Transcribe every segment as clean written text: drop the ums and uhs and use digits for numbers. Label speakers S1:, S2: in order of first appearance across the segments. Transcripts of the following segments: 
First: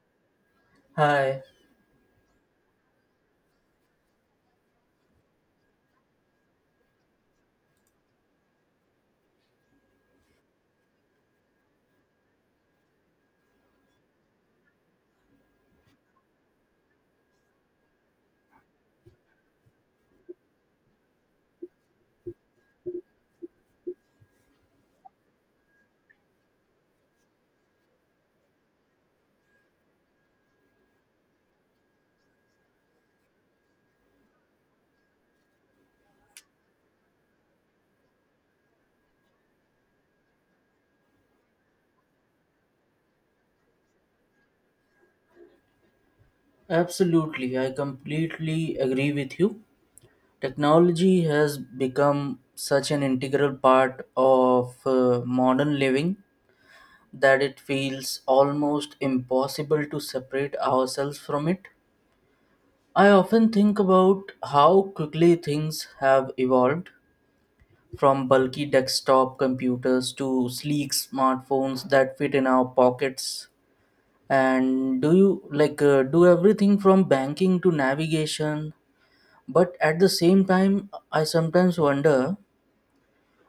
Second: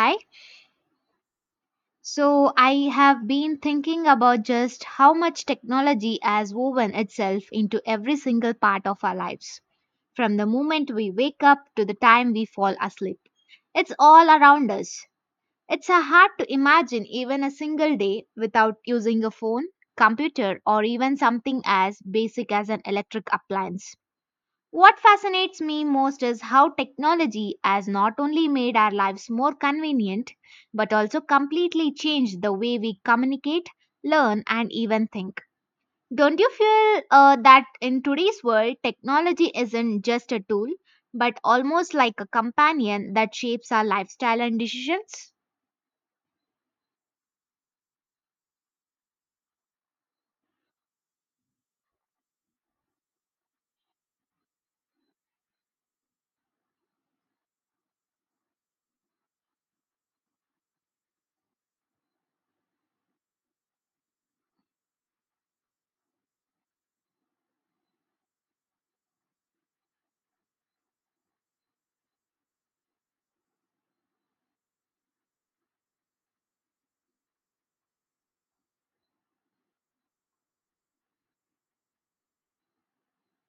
S1: Hi.
S2: Hi,
S1: So I have been thinking about just how much technology has woven itself into every single part of our lives, from the moment we wake up to the time we fall asleep. It's all around us. It's hard to imagine even a single day without using a phone, computer, or even something as basic as an electric appliance. What fascinates me most is how technology has not only made our lives more convenient, but also completely changed the way we communicate, learn, and even think. Don't you feel that in today's world, technology isn't just a tool, but almost like a companion that shapes our lifestyle and decisions?
S2: absolutely. I completely agree with you. Technology has become such an integral part of modern living that it feels almost impossible to separate ourselves from it. I often think about how quickly things have evolved from bulky desktop computers to sleek smartphones that fit in our pockets and do you like do everything from banking to navigation, but at the same time I sometimes wonder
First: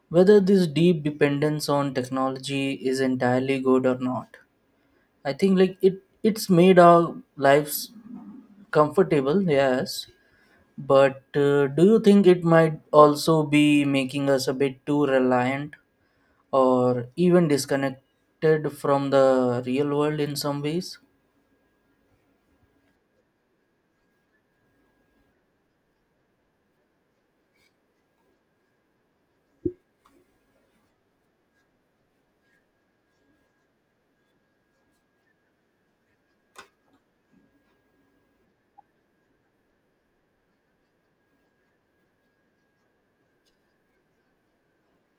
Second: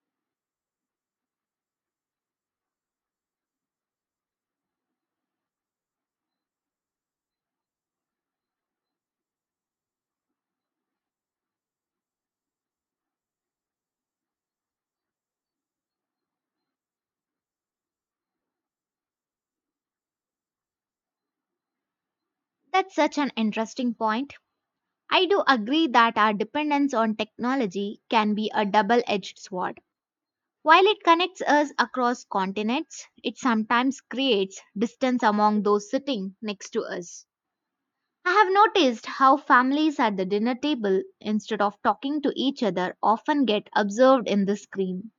S2: whether this deep dependence on technology is entirely good or not. I think it's made our lives comfortable, yes, but do you think it might also be making us a bit too reliant or even disconnected from the real world in some ways?
S1: That's such an interesting point. I do agree that our dependence on technology can be a double edged sword. While it connects us across continents, it sometimes creates distance among those sitting next to us. I have noticed how families at the dinner table, instead of talking to each other, often get observed in the screen.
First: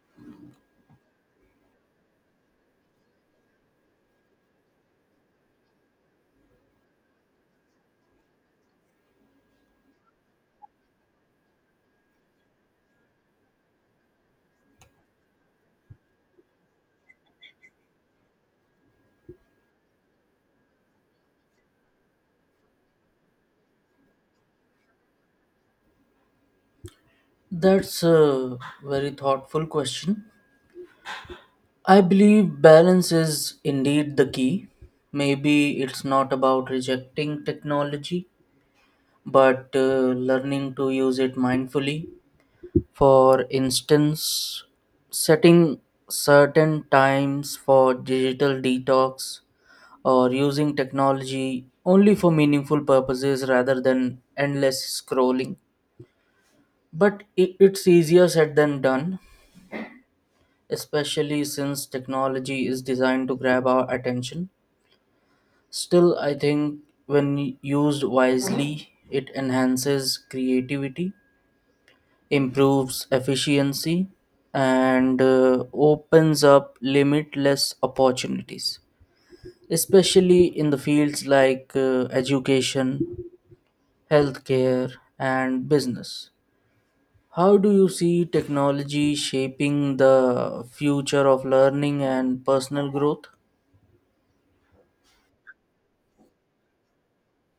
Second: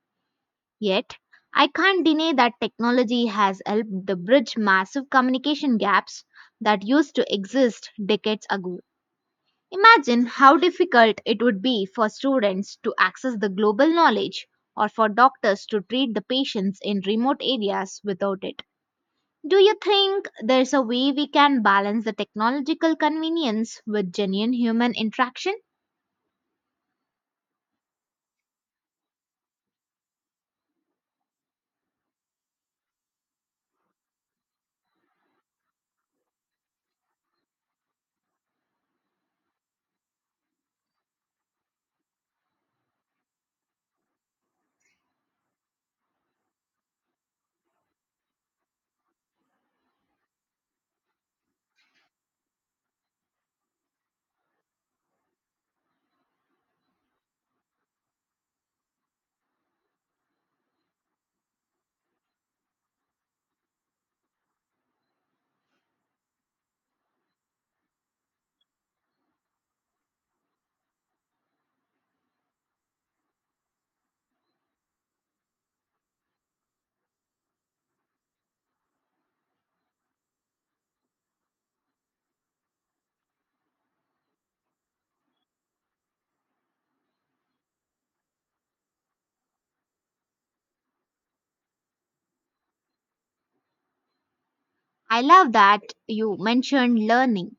S1: Yet, I can't deny that technology has helped to bridge massive communication gaps that used to exist decades ago. Imagine how difficult it would be for students to access the global knowledge or for doctors to treat the patients in remote areas without it. Do you think there's a way we can balance the technological convenience with genuine human interaction?
S2: That's a very thoughtful question. I believe balance is indeed the key. Maybe it's not about rejecting technology, but learning to use it mindfully. For instance, setting certain times for digital detox or using technology only for meaningful purposes rather than endless scrolling. But it's easier said than done, especially since technology is designed to grab our attention. Still, I think when used wisely, it enhances creativity, improves efficiency, and opens up limitless opportunities, especially in the fields like education, healthcare, and business. How do you see technology shaping the future of learning and personal growth?
S1: I love that you mentioned learning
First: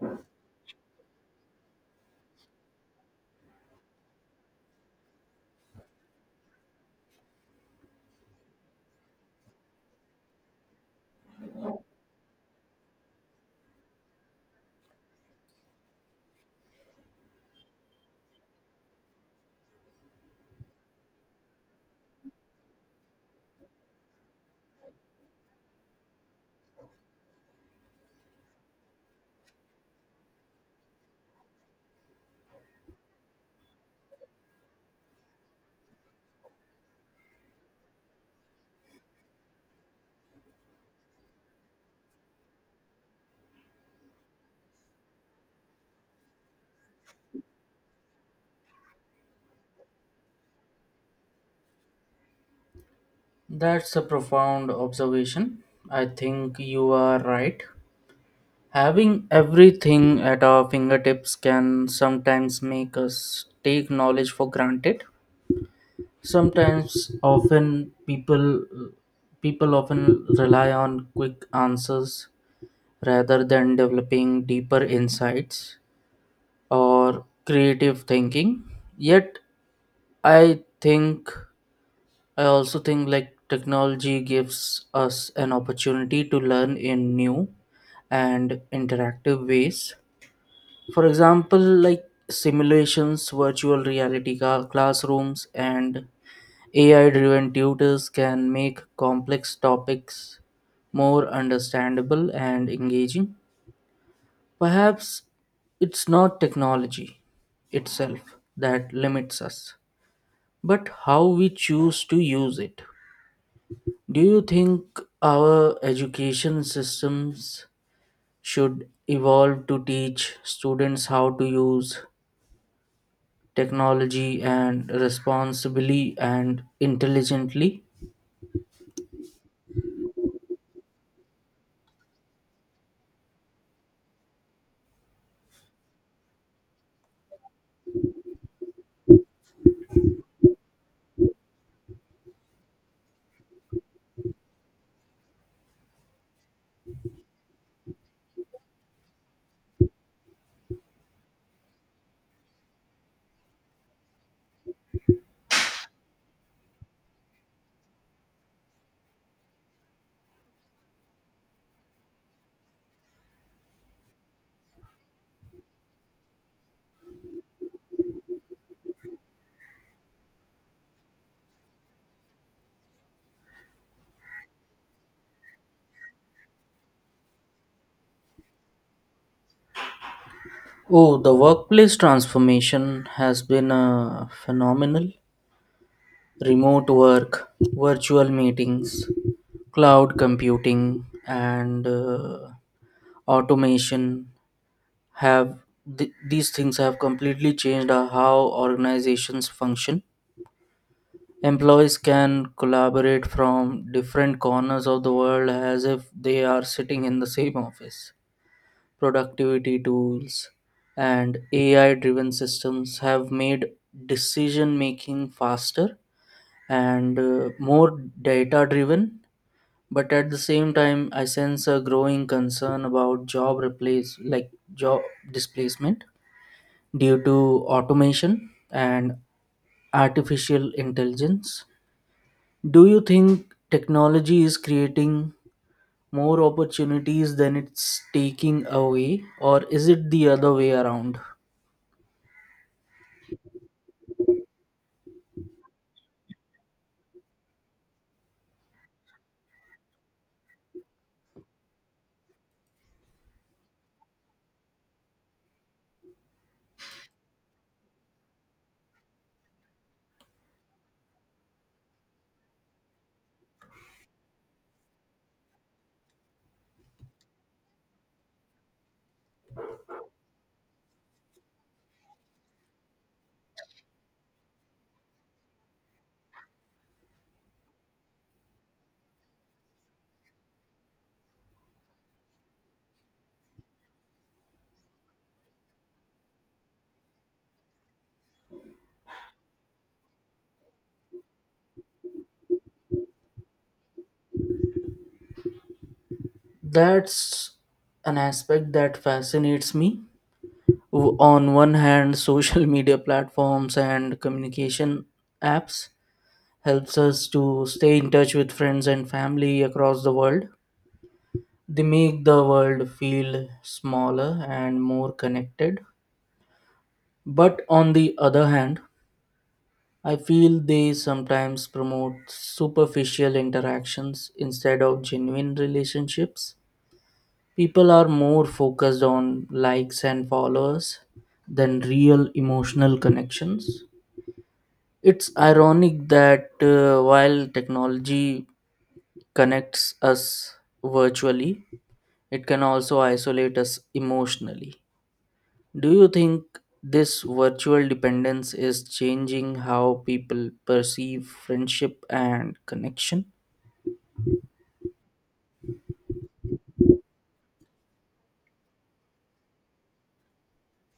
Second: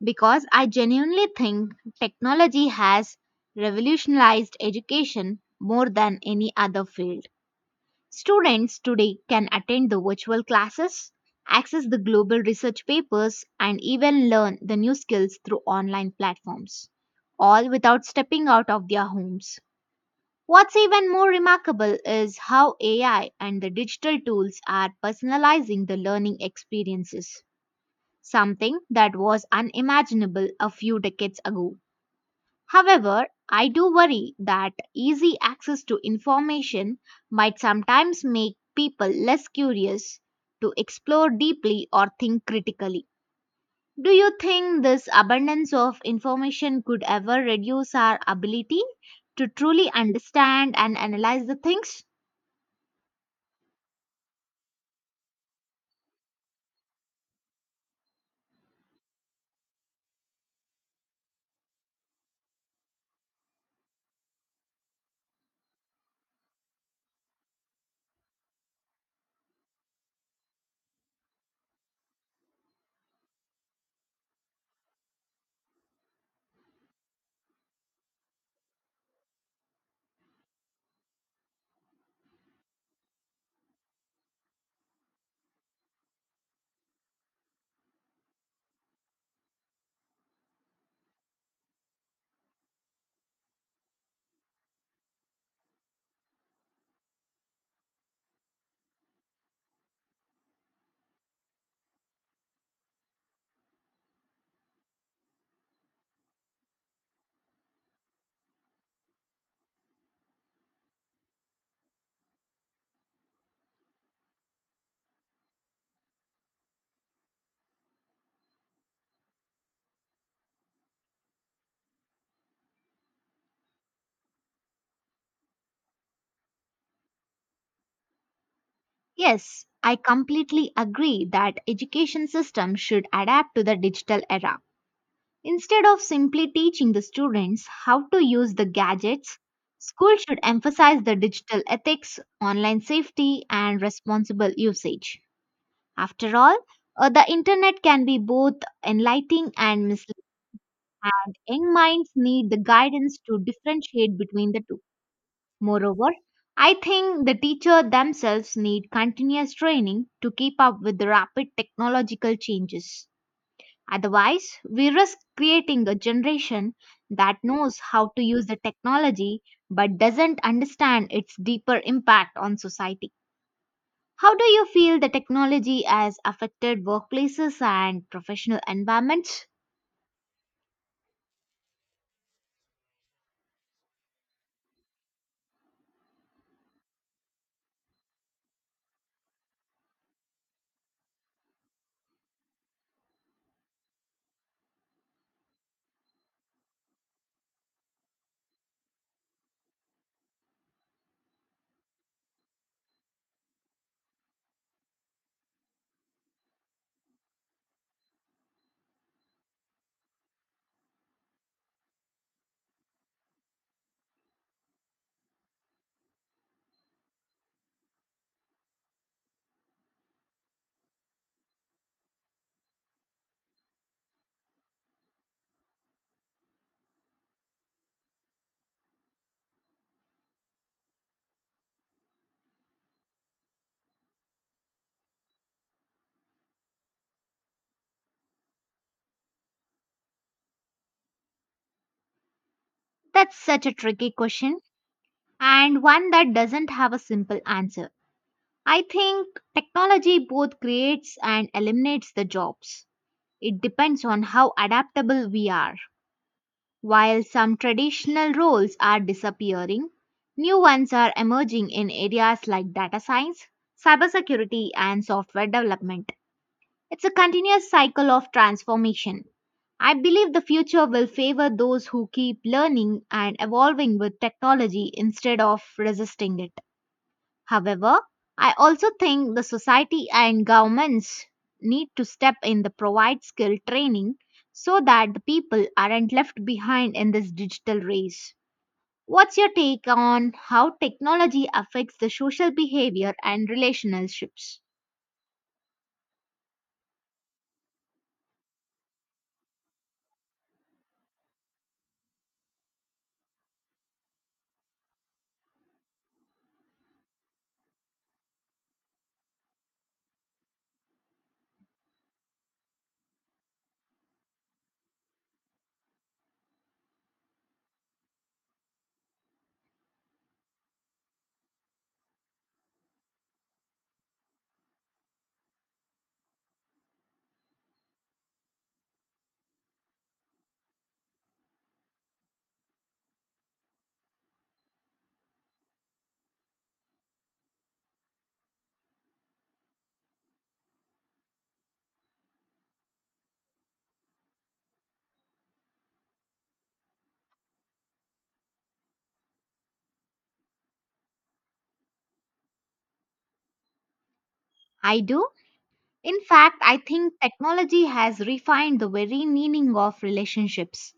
S1: because I genuinely think technology has revolutionized education more than any other field. Students today can attend the virtual classes, access the global research papers, and even learn the new skills through online platforms, all without stepping out of their homes. What's even more remarkable is how AI and the digital tools are personalizing the learning experiences, something that was unimaginable a few decades ago. However, I do worry that easy access to information might sometimes make people less curious to explore deeply or think critically. Do you think this abundance of information could ever reduce our ability to truly understand and analyze the things?
S2: That's a profound observation. I think you are right. Having everything at our fingertips can sometimes make us take knowledge for granted. Sometimes often people People often rely on quick answers rather than developing deeper insights or creative thinking. Yet I think I also think technology gives us an opportunity to learn in new and interactive ways. For example, like simulations, virtual reality classrooms, and AI driven tutors can make complex topics more understandable and engaging. Perhaps it's not technology itself that limits us, but how we choose to use it. Do you think our education systems should evolve to teach students how to use technology and responsibly and intelligently?
S1: Yes, I completely agree that education system should adapt to the digital era. Instead of simply teaching the students how to use the gadgets, school should emphasize the digital ethics, online safety, and responsible usage. After all, the internet can be both enlightening and misleading, and young minds need the guidance to differentiate between the two. Moreover, I think the teacher themselves need continuous training to keep up with the rapid technological changes. Otherwise, we risk creating a generation that knows how to use the technology but doesn't understand its deeper impact on society. How do you feel the technology has affected workplaces and professional environments?
S2: Oh, the workplace transformation has been phenomenal. Remote work, virtual meetings, cloud computing, and automation have these things have completely changed how organizations function. Employees can collaborate from different corners of the world as if they are sitting in the same office. Productivity tools and AI driven systems have made decision making faster and more data driven, but at the same time I sense a growing concern about job replace like job displacement due to automation and artificial intelligence. Do you think technology is creating more opportunities than it's taking away, or is it the other way around?
S1: That's such a tricky question and one that doesn't have a simple answer. I think technology both creates and eliminates the jobs. It depends on how adaptable we are. While some traditional roles are disappearing, new ones are emerging in areas like data science, cybersecurity, and software development. It's a continuous cycle of transformation. I believe the future will favor those who keep learning and evolving with technology instead of resisting it. However, I also think the society and governments need to step in to provide skill training so that the people aren't left behind in this digital race. What's your take on how technology affects the social behavior and relationships?
S2: That's an aspect that fascinates me. On one hand, social media platforms and communication apps helps us to stay in touch with friends and family across the world. They make the world feel smaller and more connected. But on the other hand, I feel they sometimes promote superficial interactions instead of genuine relationships. People are more focused on likes and followers than real emotional connections. It's ironic that while technology connects us virtually, it can also isolate us emotionally. Do you think this virtual dependence is changing how people perceive friendship and connection?
S1: I do. In fact, I think technology has refined the very meaning of relationships.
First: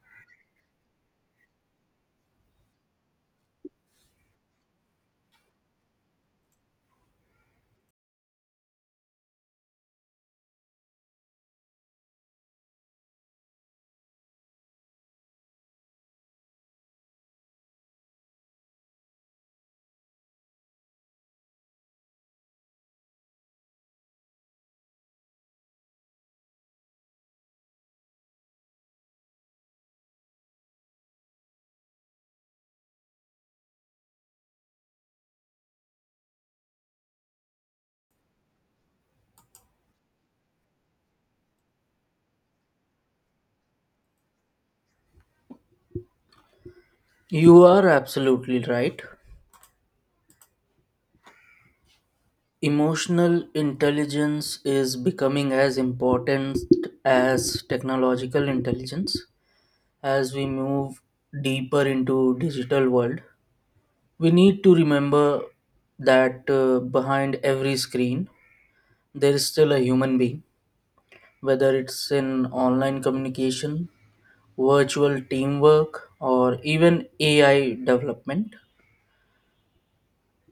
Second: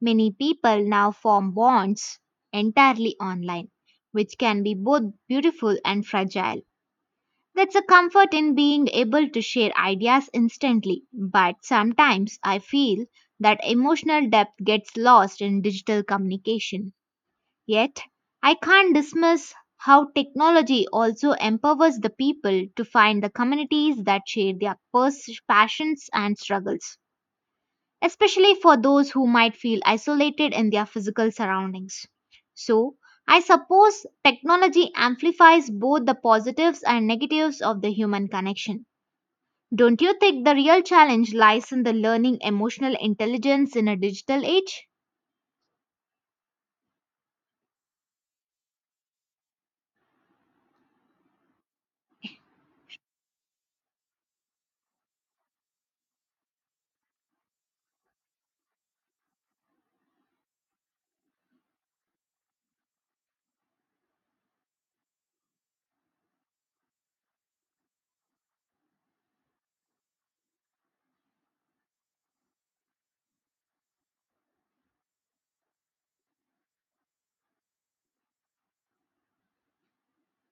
S1: Many people now form bonds entirely online, which can be both beautiful and fragile. That's a comfort in being able to share ideas instantly, but sometimes I feel that emotional depth gets lost in digital communication. Yet, I can't dismiss how technology also empowers the people to find the communities that share their passions and struggles, especially for those who might feel isolated in their physical surroundings. So, I suppose technology amplifies both the positives and negatives of the human connection. Don't you think the real challenge lies in the learning emotional intelligence in a digital age?
S2: You are absolutely right. Emotional intelligence is becoming as important as technological intelligence. As we move deeper into digital world, we need to remember that behind every screen there is still a human being, whether it's in online communication, virtual teamwork, or even AI development.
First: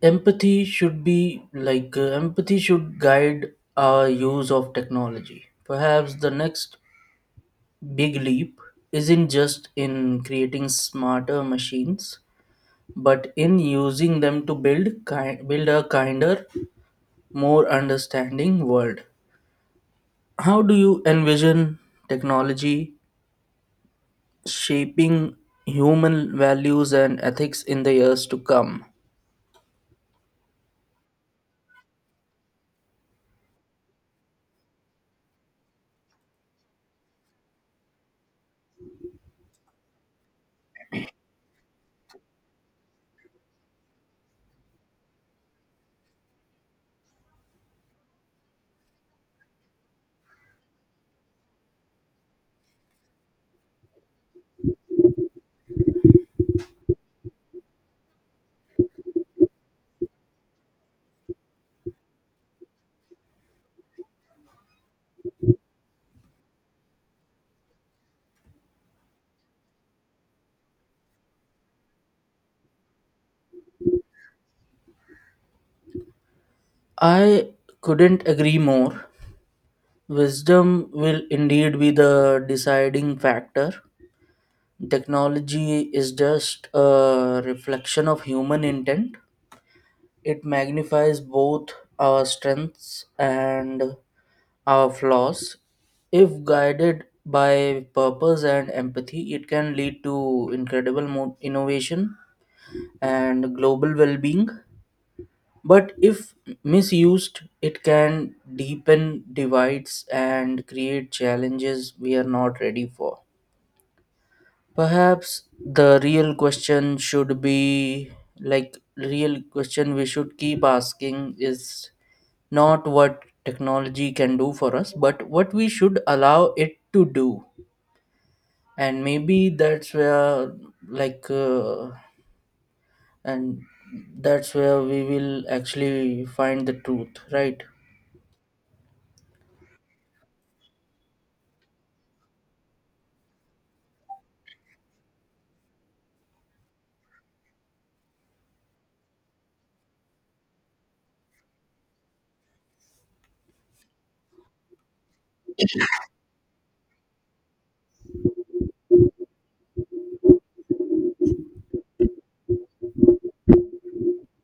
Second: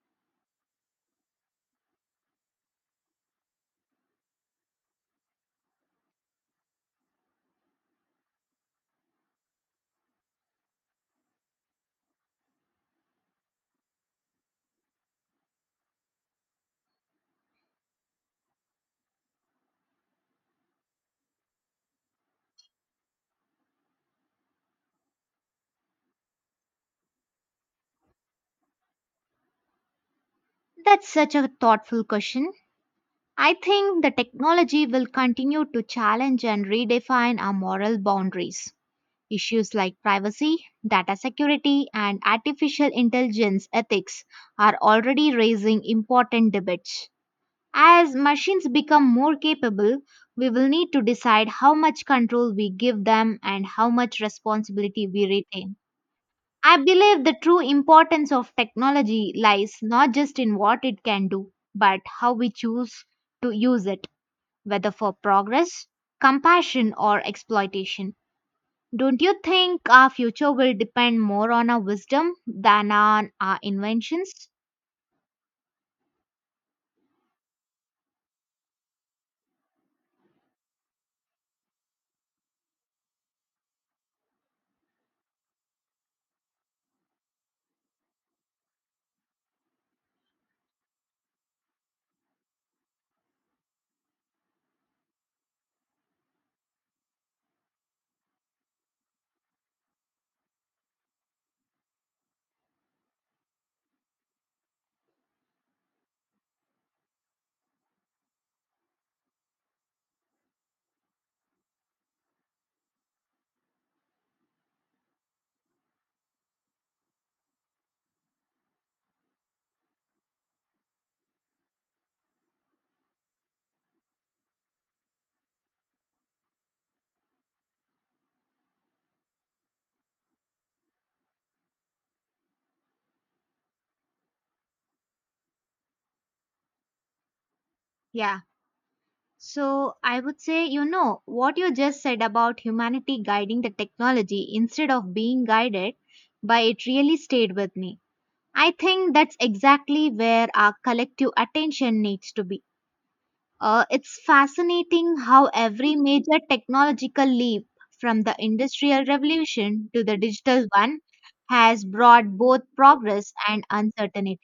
S2: Empathy should guide our use of technology. Perhaps the next big leap isn't just in creating smarter machines, but in using them to build a kinder, more understanding world. How do you envision technology shaping human values and ethics in the years to come?
S1: That's such a thoughtful question. I think the technology will continue to challenge and redefine our moral boundaries. Issues like privacy, data security, and artificial intelligence ethics are already raising important debates. As machines become more capable, we will need to decide how much control we give them and how much responsibility we retain. I believe the true importance of technology lies not just in what it can do, but how we choose to use it, whether for progress, compassion, or exploitation. Don't you think our future will depend more on our wisdom than on our inventions?
S2: I couldn't agree more. Wisdom will indeed be the deciding factor. Technology is just a reflection of human intent. It magnifies both our strengths and our flaws. If guided by purpose and empathy, it can lead to incredible innovation and global well being. But if misused, it can deepen divides and create challenges we are not ready for. Perhaps the real question we should keep asking is not what technology can do for us, but what we should allow it to do. And maybe that's where, like, and that's where we will actually find the truth, right?
S1: Yeah. So I would say, you know, what you just said about humanity guiding the technology instead of being guided by it really stayed with me. I think that's exactly where our collective attention needs to be. It's fascinating how every major technological leap, from the Industrial Revolution to the digital one, has brought both progress and uncertainty.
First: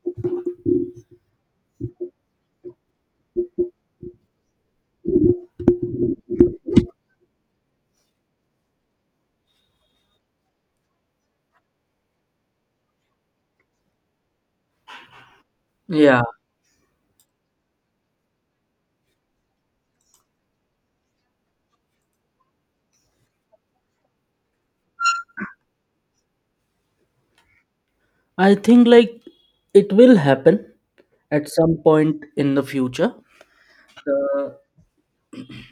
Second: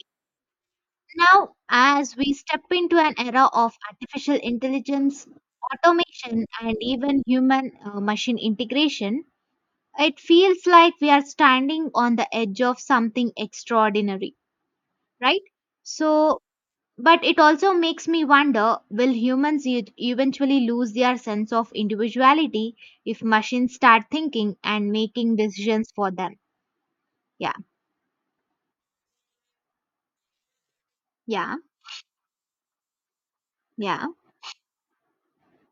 S1: Now, as we step into an era of artificial intelligence, automation, and even human machine integration, it feels like we are standing on the edge of something extraordinary, right?
S2: Yeah,
S1: So, but it also makes me wonder, will humans eventually lose their sense of individuality if machines start thinking and making decisions for them? Yeah,
S2: I think it will happen at
S1: yeah,
S2: some point in the future.
S1: yeah,
S2: Uh,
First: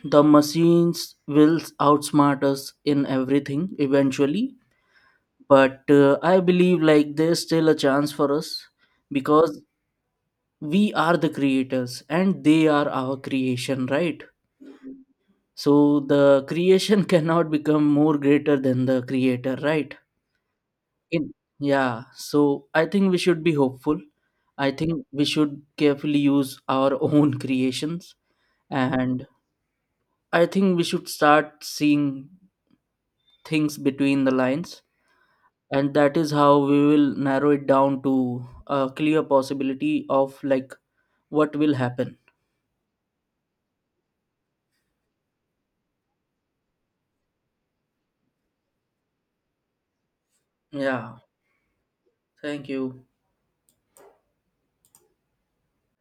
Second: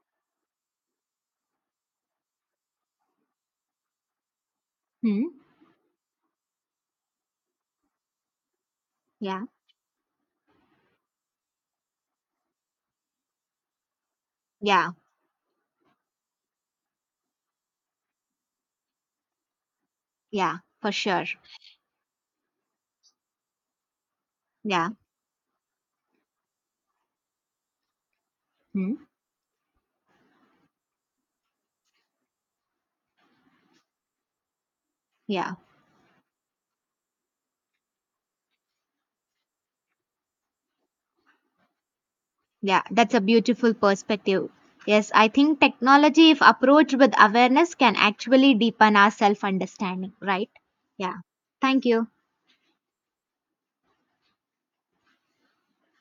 S2: the machines will outsmart us in everything eventually,
S1: hmm,
S2: but I believe there's still a chance for us
S1: yeah,
S2: because we are the creators and they are our creation, right?
S1: yeah,
S2: So the creation cannot become more greater than the creator, right?
S1: yeah, for sure.
S2: in Yeah, so I think we should be hopeful. I
S1: Yeah,
S2: think we should carefully use our own creations,
S1: hmm,
S2: and I think we should start seeing things between the lines,
S1: yeah,
S2: and that is how we will narrow it down to a clear possibility of what will happen.
S1: yeah. That's a beautiful perspective. Yes, I think technology, if approached with awareness, can actually deepen our self understanding, right?
S2: Yeah,
S1: Yeah. Thank you.
S2: thank you.